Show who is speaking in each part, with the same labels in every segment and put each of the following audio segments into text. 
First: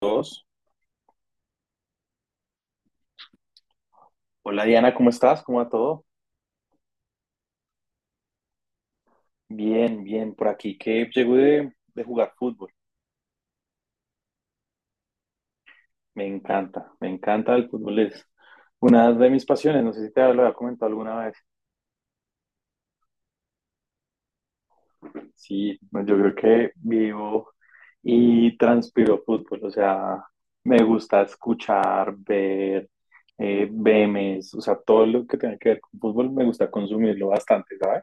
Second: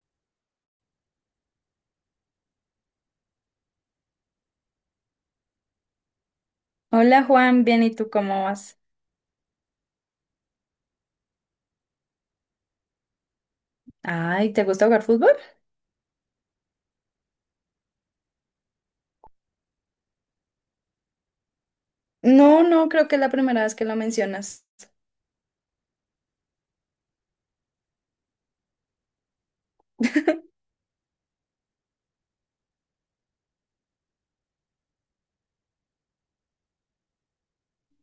Speaker 1: Dos. Hola Diana, ¿cómo estás? ¿Cómo va todo?
Speaker 2: Hola Juan, bien, ¿y tú cómo vas?
Speaker 1: Bien, bien, por aquí que llego de jugar fútbol.
Speaker 2: Ay, ¿te gusta jugar fútbol?
Speaker 1: Me encanta el fútbol, es una de mis pasiones. No sé si te lo había comentado alguna vez.
Speaker 2: No, no, creo que es la primera vez que lo mencionas.
Speaker 1: Sí, no, yo creo que vivo y transpiro fútbol, o sea, me gusta escuchar, ver, memes, o sea, todo lo que tenga que ver con fútbol me gusta consumirlo bastante, ¿sabes?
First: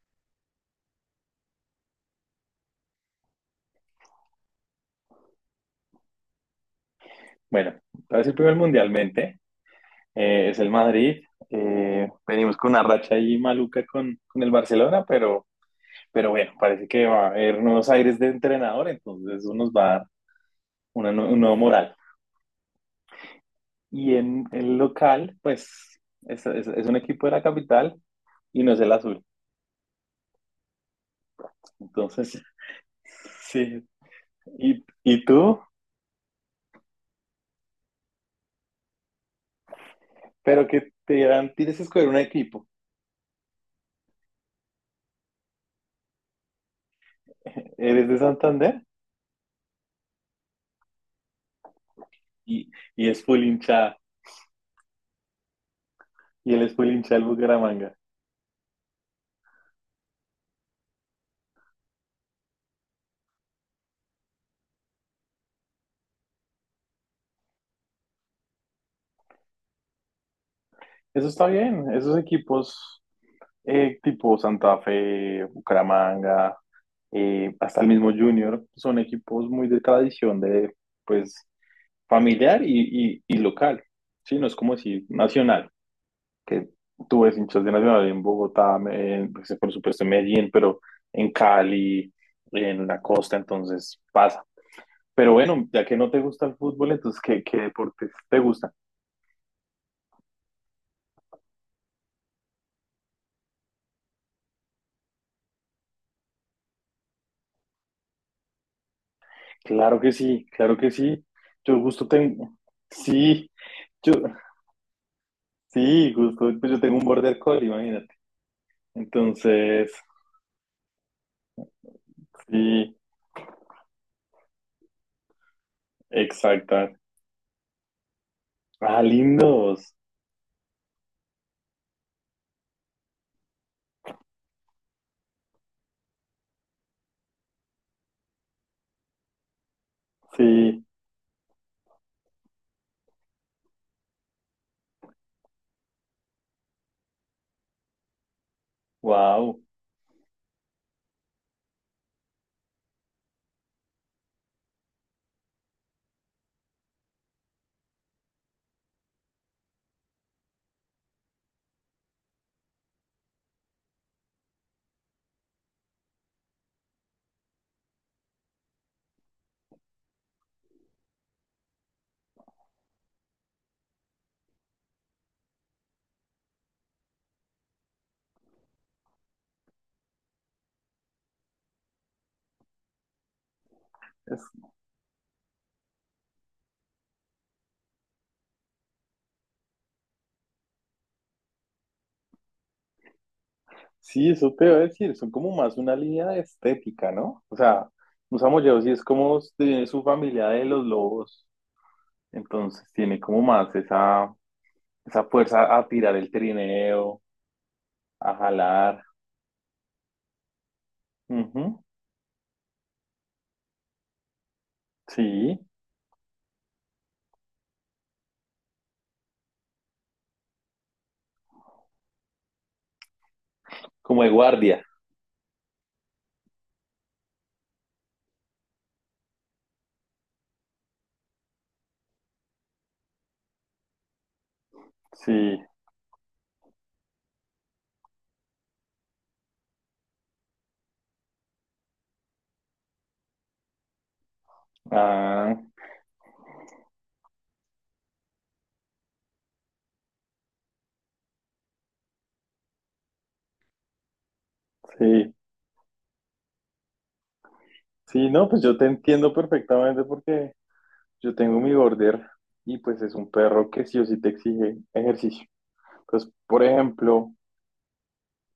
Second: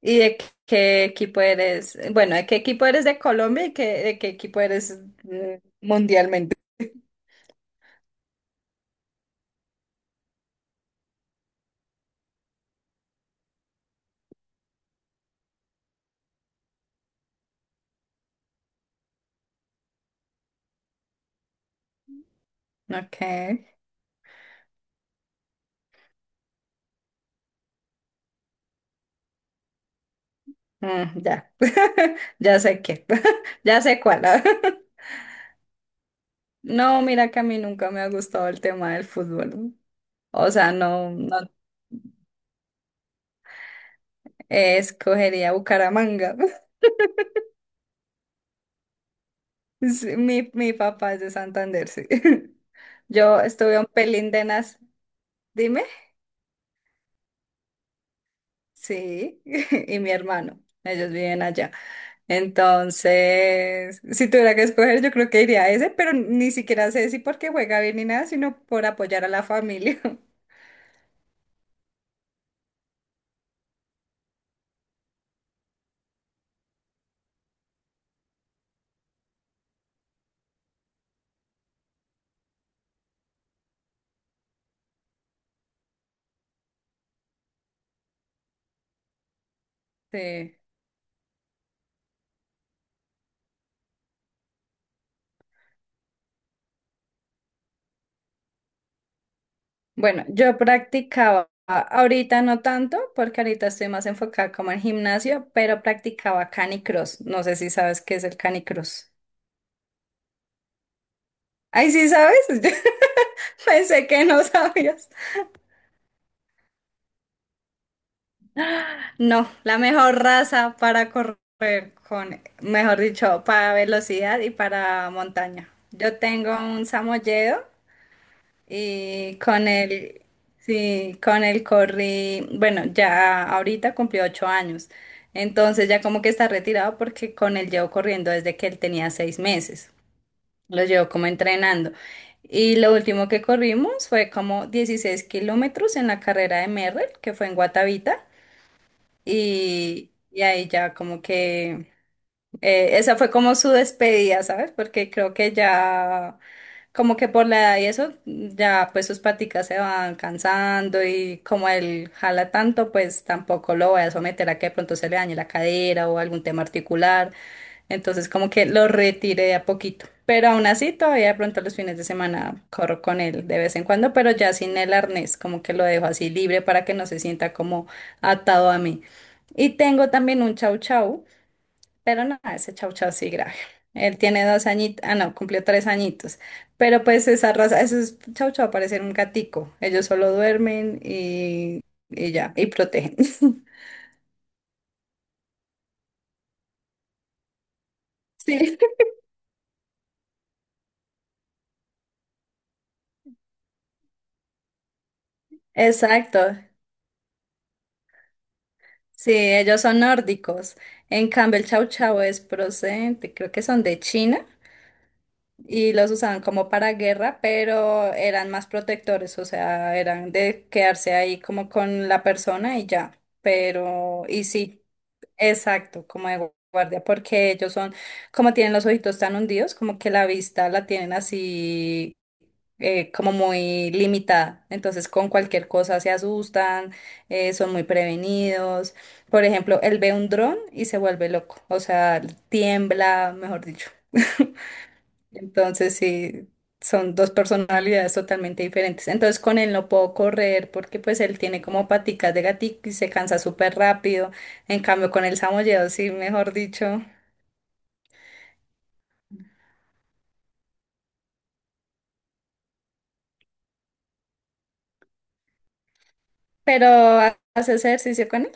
Speaker 2: ¿Y de qué equipo eres? Bueno, ¿de qué equipo eres de Colombia y de qué equipo eres mundialmente?
Speaker 1: Bueno, voy a decir primero mundialmente. Es el Madrid. Venimos con una racha ahí maluca con el Barcelona, pero bueno, parece que va a haber nuevos aires de entrenador, entonces eso nos va a dar un nuevo moral.
Speaker 2: Ok,
Speaker 1: Y en el local, pues es un equipo de la capital y no es el azul.
Speaker 2: mm, ya,
Speaker 1: Entonces,
Speaker 2: ya sé ya
Speaker 1: sí.
Speaker 2: sé cuál.
Speaker 1: ¿Y, y tú?
Speaker 2: No, mira que a mí nunca me ha gustado el tema del fútbol. O
Speaker 1: Pero
Speaker 2: sea,
Speaker 1: que
Speaker 2: no,
Speaker 1: te
Speaker 2: no,
Speaker 1: dirán, tienes que escoger un equipo.
Speaker 2: escogería Bucaramanga.
Speaker 1: Eres de Santander
Speaker 2: Sí. Mi papá es de Santander, sí.
Speaker 1: y es
Speaker 2: Yo
Speaker 1: full
Speaker 2: estuve un
Speaker 1: hinchada.
Speaker 2: pelín de nas, dime,
Speaker 1: Y él es full hincha del Bucaramanga.
Speaker 2: sí, y mi hermano, ellos viven allá. Entonces, si tuviera que escoger, yo creo que iría a ese, pero ni siquiera sé si porque juega bien ni nada, sino por apoyar a la familia.
Speaker 1: Eso está bien. Esos equipos tipo Santa Fe, Bucaramanga, hasta el mismo Junior, son equipos muy de tradición de, pues, familiar y local, ¿sí? No es como decir nacional, que tú ves hinchas de Nacional en Bogotá, en, pues, por supuesto en Medellín,
Speaker 2: Sí.
Speaker 1: pero en Cali, en la costa, entonces pasa. Pero bueno, ya que no te gusta el fútbol, entonces, ¿qué deportes te gustan?
Speaker 2: Bueno, yo practicaba, ahorita no tanto, porque ahorita estoy más enfocada como en gimnasio, pero practicaba canicross. No sé si sabes qué es el canicross.
Speaker 1: Claro que sí, claro que sí. Yo
Speaker 2: Ay,
Speaker 1: gusto
Speaker 2: sí, ¿sabes?
Speaker 1: tengo, sí,
Speaker 2: Pensé
Speaker 1: yo,
Speaker 2: que no sabías.
Speaker 1: sí, justo, pues yo tengo un border collie, imagínate.
Speaker 2: No, la
Speaker 1: Entonces,
Speaker 2: mejor raza para correr con,
Speaker 1: sí,
Speaker 2: mejor dicho, para velocidad y para montaña. Yo tengo un
Speaker 1: exacta.
Speaker 2: samoyedo
Speaker 1: Ah,
Speaker 2: y con
Speaker 1: lindos.
Speaker 2: él, sí, con él corrí, bueno, ya ahorita cumplió 8 años. Entonces ya como que está retirado porque con él llevo corriendo desde que él tenía 6 meses.
Speaker 1: Sí,
Speaker 2: Lo llevo como entrenando. Y lo último que corrimos fue como 16 kilómetros en la carrera de Merrell, que fue en Guatavita.
Speaker 1: wow.
Speaker 2: Y ahí ya como que esa fue como su despedida, ¿sabes? Porque creo que ya, como que por la edad y eso, ya pues sus paticas se van cansando y como él jala tanto, pues tampoco lo voy a someter a que de pronto se le dañe la cadera o algún tema articular. Entonces como que lo retiré de a poquito. Pero aún así, todavía de pronto los fines de semana corro con él de vez en cuando, pero ya sin el arnés, como que lo dejo así libre para que no se sienta como atado a mí. Y tengo también un chau chau. Pero no, ese chau chau sí grave. Él tiene 2 añitos, ah no, cumplió 3 añitos. Pero pues esa raza, eso es chau chau, parecer un gatico. Ellos solo duermen y ya, y protegen.
Speaker 1: Sí, eso te iba a decir, son como más una línea de estética, ¿no? O sea, un
Speaker 2: Sí,
Speaker 1: samoyedo sí es como de su familia de los lobos, entonces tiene como más esa fuerza a tirar el
Speaker 2: exacto.
Speaker 1: trineo, a jalar.
Speaker 2: Sí, ellos son nórdicos. En cambio,
Speaker 1: Ujú,
Speaker 2: el chau chau es procedente, creo que son de China
Speaker 1: sí,
Speaker 2: y los usaban como para guerra, pero eran más protectores, o sea, eran de quedarse ahí como con la persona y ya.
Speaker 1: como
Speaker 2: Pero,
Speaker 1: de
Speaker 2: y sí.
Speaker 1: guardia.
Speaker 2: Exacto, como de guardia, porque ellos son, como tienen los ojitos tan hundidos, como que la vista la tienen así, como muy limitada. Entonces, con
Speaker 1: Sí,
Speaker 2: cualquier cosa se asustan, son muy prevenidos. Por ejemplo, él ve un dron y se vuelve loco, o sea, tiembla, mejor dicho.
Speaker 1: ah,
Speaker 2: Entonces, sí, son dos personalidades totalmente diferentes. Entonces, con él no puedo correr porque pues él tiene como paticas de gatito y se cansa súper rápido. En cambio, con
Speaker 1: sí.
Speaker 2: el samoyedo, sí, mejor dicho.
Speaker 1: Sí, no, pues yo te entiendo perfectamente porque yo tengo mi border y pues es un perro que sí o sí te exige ejercicio. Pues, por
Speaker 2: Pero,
Speaker 1: ejemplo,
Speaker 2: ¿haces ejercicio con él?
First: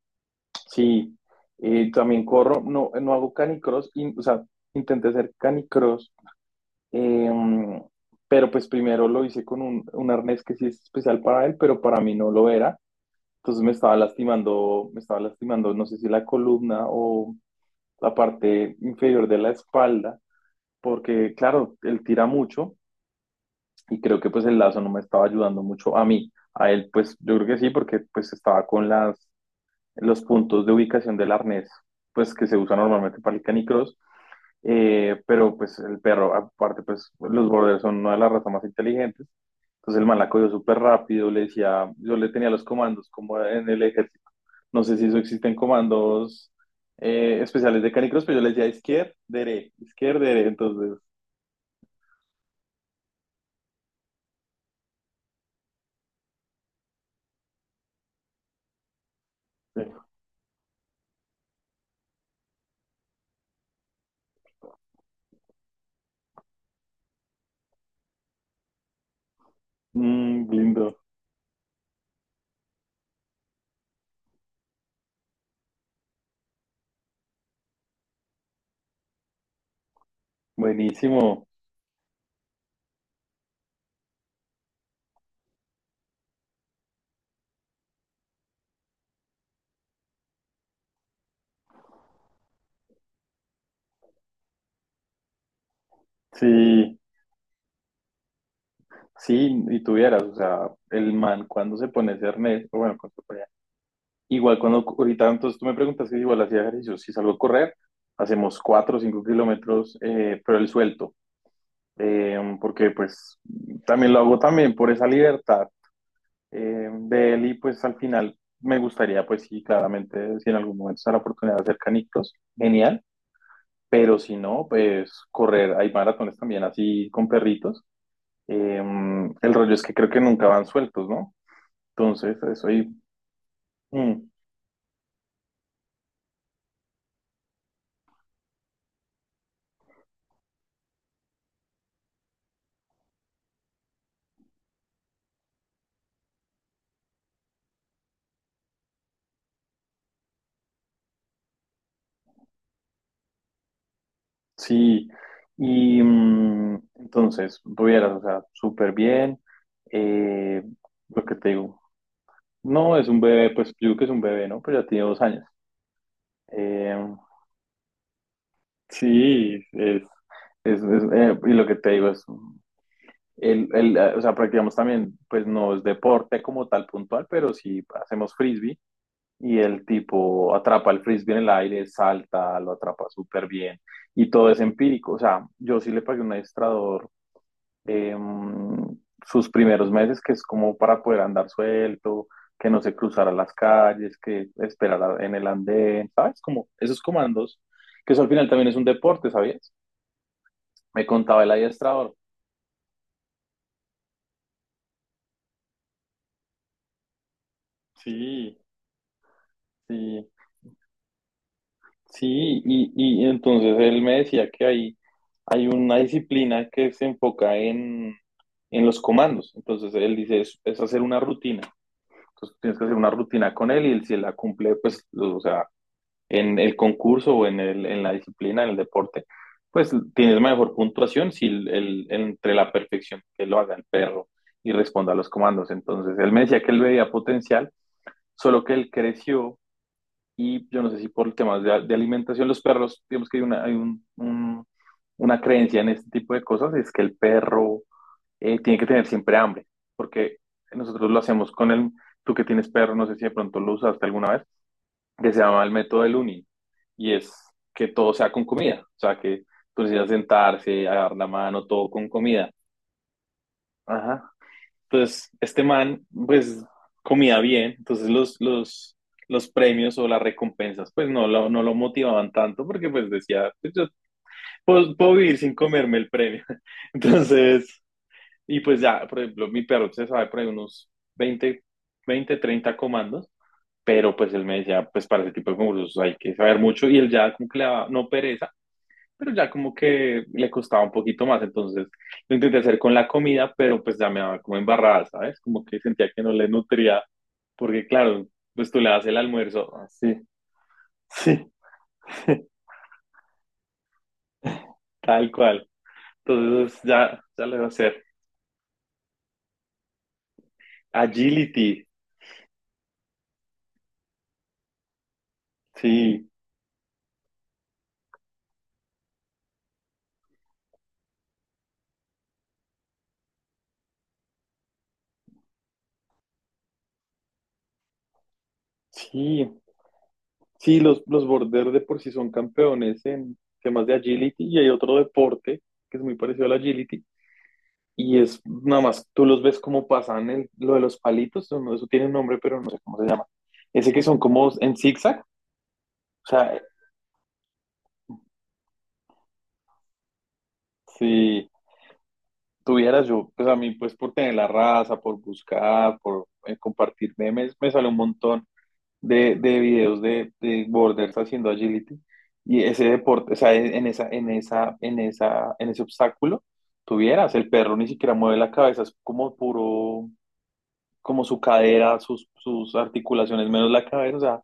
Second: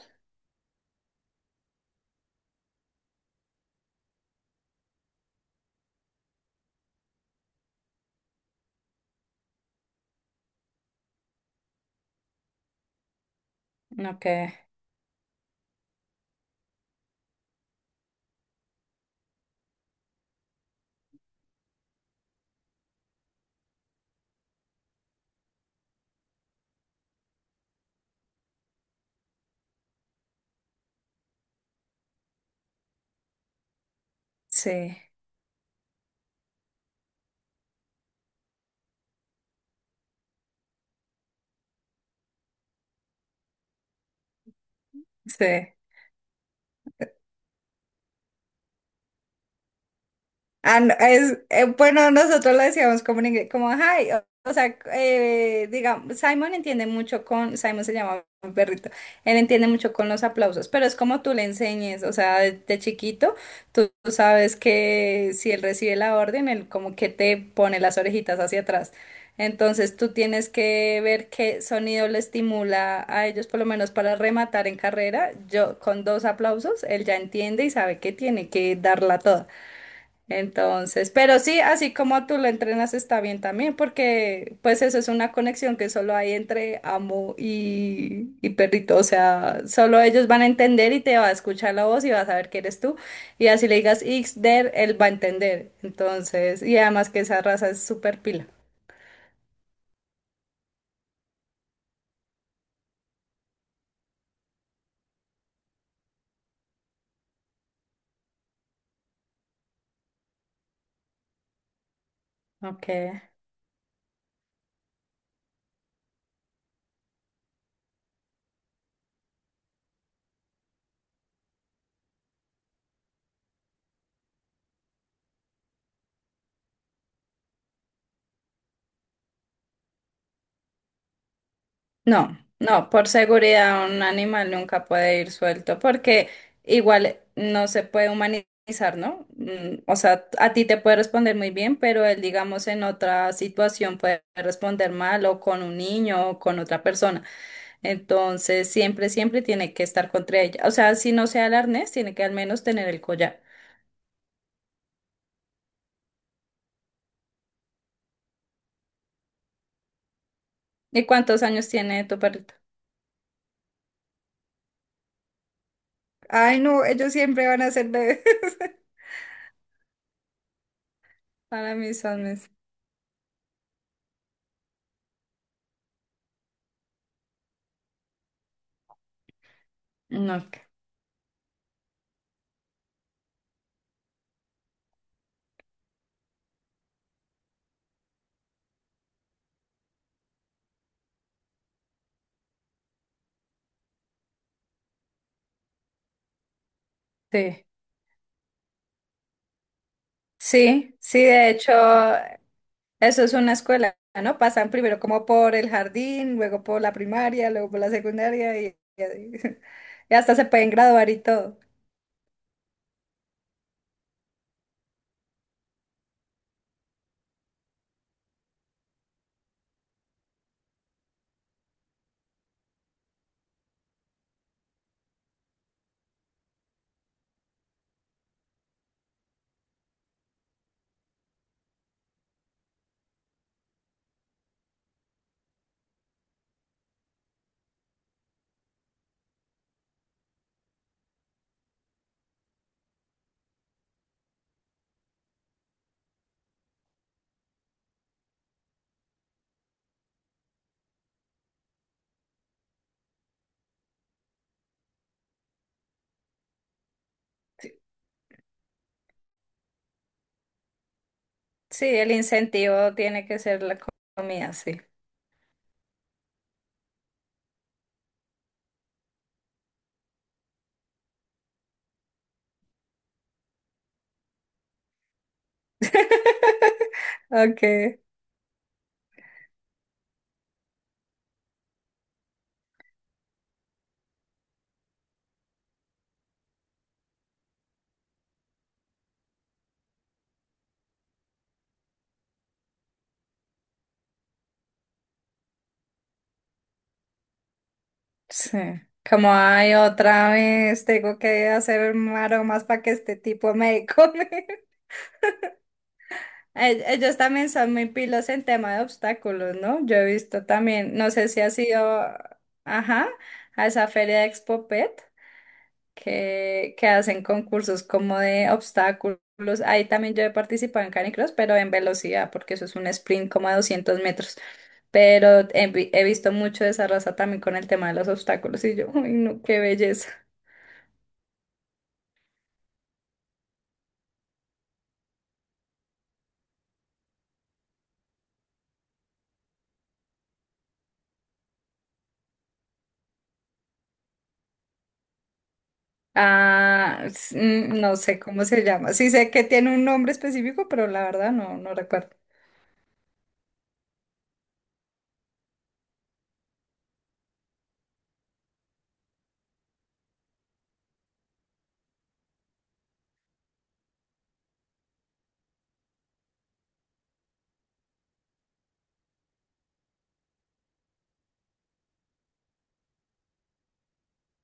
Speaker 1: sí, también corro, no, no hago canicross, o sea, intenté hacer canicross, eh, pero pues primero lo hice con un arnés que sí es especial para él, pero para mí no lo era. Entonces
Speaker 2: Ok,
Speaker 1: me estaba lastimando, no sé si la columna o la parte inferior de la espalda, porque claro, él tira mucho. Y creo que pues el lazo no me estaba ayudando mucho a mí. A él pues yo creo que sí, porque pues estaba con las, los puntos de ubicación del arnés, pues que se usa normalmente para el canicross.
Speaker 2: sí,
Speaker 1: Pero pues el perro, aparte pues los borders son una de las razas más inteligentes. Entonces el man la cogió súper rápido, le decía, yo le tenía los comandos como en el ejército. No sé si eso
Speaker 2: sí.
Speaker 1: existen comandos especiales de canicross, pero yo le decía izquierda, dere, izquierda, dere.
Speaker 2: Ah, no,
Speaker 1: Entonces,
Speaker 2: es, bueno, nosotros lo decíamos como en inglés, como, hi, o sea, digamos, Simon entiende mucho con, Simon se llama mi perrito, él entiende
Speaker 1: eh,
Speaker 2: mucho con los aplausos, pero es como tú le enseñes, o sea, de chiquito, tú sabes que si él recibe la orden, él como que te pone las orejitas hacia atrás. Entonces tú
Speaker 1: mm,
Speaker 2: tienes
Speaker 1: lindo.
Speaker 2: que ver qué sonido le estimula a ellos, por lo menos para rematar en carrera. Yo con 2 aplausos, él ya entiende y sabe que tiene que darla toda. Entonces, pero
Speaker 1: Buenísimo.
Speaker 2: sí, así como tú lo entrenas está bien también, porque pues eso es una conexión que solo hay entre amo y perrito, o sea, solo ellos van a entender y te va a escuchar la voz y va a saber que eres tú, y así le digas Ixder, él va a entender, entonces, y
Speaker 1: Sí,
Speaker 2: además que esa raza es súper pila.
Speaker 1: sí, y tuvieras, o sea, el man cuando se pone ese arnés, o bueno, igual cuando ahorita, entonces tú me preguntas que igual hacía ejercicio, si salgo a correr, hacemos 4 o 5 kilómetros, pero el suelto,
Speaker 2: Ok.
Speaker 1: porque pues también lo hago también por esa libertad de él y pues al final me gustaría, pues sí, claramente, si en algún momento se da la oportunidad de hacer canicos, genial, pero si no, pues correr, hay maratones también así con perritos. Eh, el rollo es que creo que nunca van sueltos, ¿no?
Speaker 2: No,
Speaker 1: Entonces, eso ahí,
Speaker 2: no, por seguridad un
Speaker 1: mm,
Speaker 2: animal nunca puede ir suelto porque igual no se puede humanizar, ¿no? Mm, o sea, a ti te puede responder muy bien, pero él, digamos, en otra situación puede responder mal o con un niño o con otra persona. Entonces, siempre tiene que estar contra ella. O sea, si no sea el arnés, tiene que al menos tener el collar.
Speaker 1: sí. Y entonces, tuvieras, o sea, súper bien. Eh,
Speaker 2: ¿Y
Speaker 1: lo que
Speaker 2: cuántos
Speaker 1: te
Speaker 2: años
Speaker 1: digo,
Speaker 2: tiene tu perrito?
Speaker 1: no es un bebé, pues yo digo que es un bebé, ¿no? Pero ya tiene 2 años.
Speaker 2: Ay, no, ellos
Speaker 1: Eh,
Speaker 2: siempre van a ser bebés.
Speaker 1: sí, y lo
Speaker 2: Para
Speaker 1: que te
Speaker 2: mí
Speaker 1: digo
Speaker 2: son
Speaker 1: es,
Speaker 2: mis...
Speaker 1: o sea, practicamos también, pues no es deporte como tal puntual, pero sí hacemos frisbee. Y el
Speaker 2: No,
Speaker 1: tipo
Speaker 2: ok,
Speaker 1: atrapa el frisbee en el aire, salta, lo atrapa súper bien y todo es empírico. O sea, yo sí le pagué un adiestrador eh, sus primeros meses, que es como para poder andar suelto, que no se cruzara las calles, que esperara en el andén, ¿sabes? Como esos comandos,
Speaker 2: sí.
Speaker 1: que eso al final también es un deporte, ¿sabías?
Speaker 2: Sí,
Speaker 1: Me
Speaker 2: sí,
Speaker 1: contaba el
Speaker 2: de hecho,
Speaker 1: adiestrador.
Speaker 2: eso es una escuela, ¿no? Pasan primero como por el jardín, luego por la primaria, luego por la
Speaker 1: Sí,
Speaker 2: secundaria y así. Y
Speaker 1: sí.
Speaker 2: hasta se pueden graduar y todo.
Speaker 1: Sí, y entonces él me decía que hay una disciplina que se enfoca en los comandos. Entonces él dice, es hacer una rutina. Entonces tienes que hacer una rutina con él y él, si él la cumple, pues, o sea, en el concurso o en la disciplina, en el deporte, pues tienes mejor puntuación si entre la perfección que lo haga el perro y responda a los comandos. Entonces él me decía que él veía potencial, solo que él creció y yo no sé si por temas de alimentación, los perros, digamos que hay una, hay un- una creencia en este tipo de cosas, es que el perro tiene que tener siempre hambre, porque nosotros lo hacemos con el, tú que tienes perro, no sé si de pronto lo usaste alguna vez, que se llama el método del uni, y es
Speaker 2: Sí,
Speaker 1: que todo sea con comida, o sea, que tú necesitas sentarse, agarrar la mano,
Speaker 2: sí,
Speaker 1: todo con
Speaker 2: el
Speaker 1: comida.
Speaker 2: incentivo tiene que ser la
Speaker 1: Ajá.
Speaker 2: comida, sí.
Speaker 1: Entonces, este man, pues, comía bien, entonces los premios o las recompensas, pues, no lo motivaban tanto porque, pues, decía, pues, yo puedo vivir sin comerme el premio. Entonces,
Speaker 2: Okay,
Speaker 1: y pues ya, por ejemplo, mi perro se sabe por ahí unos 20 20, 30 comandos, pero pues él me decía, pues, para ese tipo de concursos hay que saber mucho y él ya como que le daba, no pereza, pero ya como que le costaba un poquito más, entonces lo intenté hacer con la comida, pero pues ya me daba como embarrada, ¿sabes? Como que sentía que no le nutría, porque claro,
Speaker 2: sí.
Speaker 1: pues tú le das el
Speaker 2: Como hay
Speaker 1: almuerzo, así,
Speaker 2: otra vez, tengo
Speaker 1: sí,
Speaker 2: que hacer
Speaker 1: sí,
Speaker 2: maromas para que este tipo me come.
Speaker 1: tal cual. Entonces
Speaker 2: E- Ellos
Speaker 1: ya, ya
Speaker 2: también
Speaker 1: le voy a
Speaker 2: son muy
Speaker 1: hacer.
Speaker 2: pilos en tema de obstáculos, ¿no? Yo he visto también, no sé si ha
Speaker 1: Agility,
Speaker 2: sido, ajá, a esa feria de Expo Pet,
Speaker 1: sí,
Speaker 2: que hacen concursos como de obstáculos. Ahí también yo he participado en canicross, pero en velocidad, porque eso es un sprint como a 200 metros. Pero he visto mucho de esa raza también con el tema de los obstáculos y yo, uy, no, qué
Speaker 1: sí,
Speaker 2: belleza.
Speaker 1: sí, los border de por sí son campeones en temas de agility y hay otro deporte que es muy parecido al agility. Y es nada más, tú los ves como pasan lo de los palitos, no, eso tiene un nombre, pero no sé cómo se llama. Ese que son como en zigzag, o sea,
Speaker 2: Ah, s- mm, no sé cómo se llama. Sí sé que tiene un nombre específico, pero la verdad
Speaker 1: si
Speaker 2: no, no recuerdo.
Speaker 1: tuvieras yo, pues a mí, pues por tener la raza, por buscar, por compartir memes, me sale un montón de videos de borders haciendo agility. Y ese deporte, o sea, en ese obstáculo, tuvieras, el perro ni siquiera mueve la cabeza, es como puro como su cadera, sus articulaciones, menos la cabeza, o sea,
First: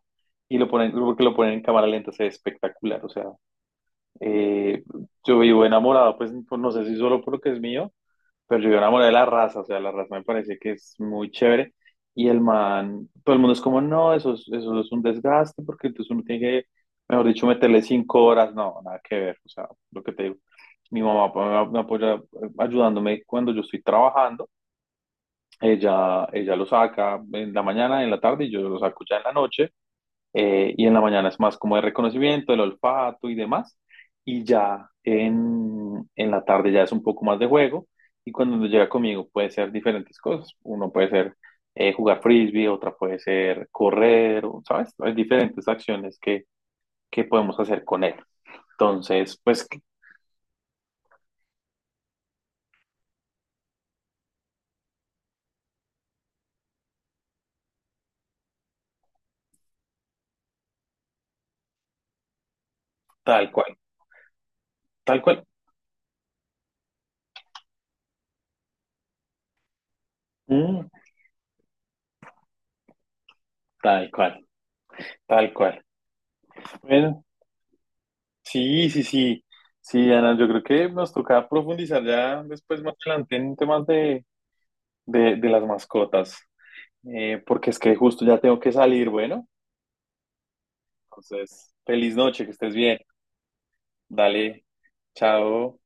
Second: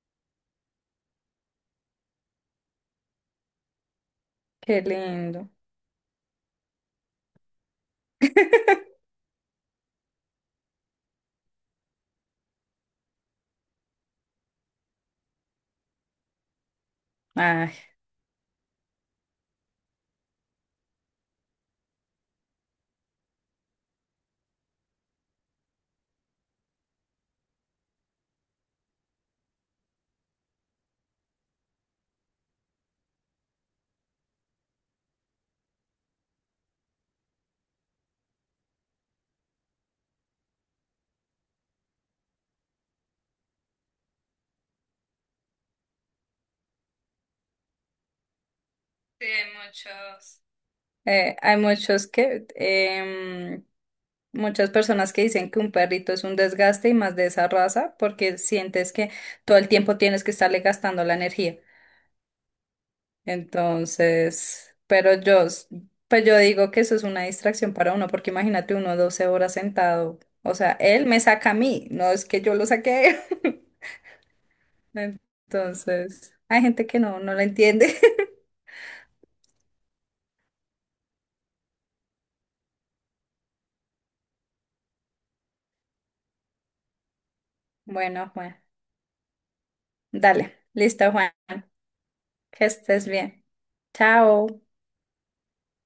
Speaker 1: y lo ponen, porque lo ponen en cámara lenta, se ve espectacular, o sea,
Speaker 2: Qué
Speaker 1: eh, yo
Speaker 2: lindo.
Speaker 1: vivo enamorado, pues no sé si solo por lo que es mío, pero yo vivo enamorado de la raza, o sea, la raza me parece que es muy chévere, y el man, todo el mundo es como, no, eso es un desgaste, porque entonces uno tiene que, mejor dicho,
Speaker 2: Ay,
Speaker 1: meterle 5 horas, no, nada que ver, o sea, lo que te digo, mi mamá pues, me apoya ayudándome cuando yo estoy trabajando, ella lo saca en la mañana, en la tarde y yo lo saco ya en la noche. Y en la mañana es más como de reconocimiento, el olfato y demás. Y ya en la tarde ya es un poco más de juego. Y cuando llega conmigo puede ser diferentes cosas. Uno puede ser jugar frisbee, otra puede ser correr, o, ¿sabes? Hay diferentes acciones que podemos hacer con él.
Speaker 2: sí,
Speaker 1: Entonces, pues
Speaker 2: hay muchos. Hay muchos que muchas personas que dicen que un perrito es un desgaste y más de esa raza porque sientes que todo el tiempo tienes que estarle gastando la energía.
Speaker 1: tal cual,
Speaker 2: Entonces,
Speaker 1: tal cual.
Speaker 2: pues yo digo que eso es una distracción para uno porque imagínate uno 12 horas sentado. O sea,
Speaker 1: Mm,
Speaker 2: él me saca a mí, no es que yo lo saque.
Speaker 1: tal cual, tal cual.
Speaker 2: Entonces, hay gente que
Speaker 1: Bueno.
Speaker 2: no la entiende.
Speaker 1: Sí, sí, sí. Sí, Ana, yo creo que nos toca profundizar ya después más adelante en temas de las mascotas. Porque es que justo
Speaker 2: Bueno,
Speaker 1: ya
Speaker 2: bueno.
Speaker 1: tengo que salir, bueno.
Speaker 2: Dale, listo, Juan.
Speaker 1: Entonces, feliz noche, que
Speaker 2: Que
Speaker 1: estés bien.
Speaker 2: estés bien. Chao.
Speaker 1: Dale, chao.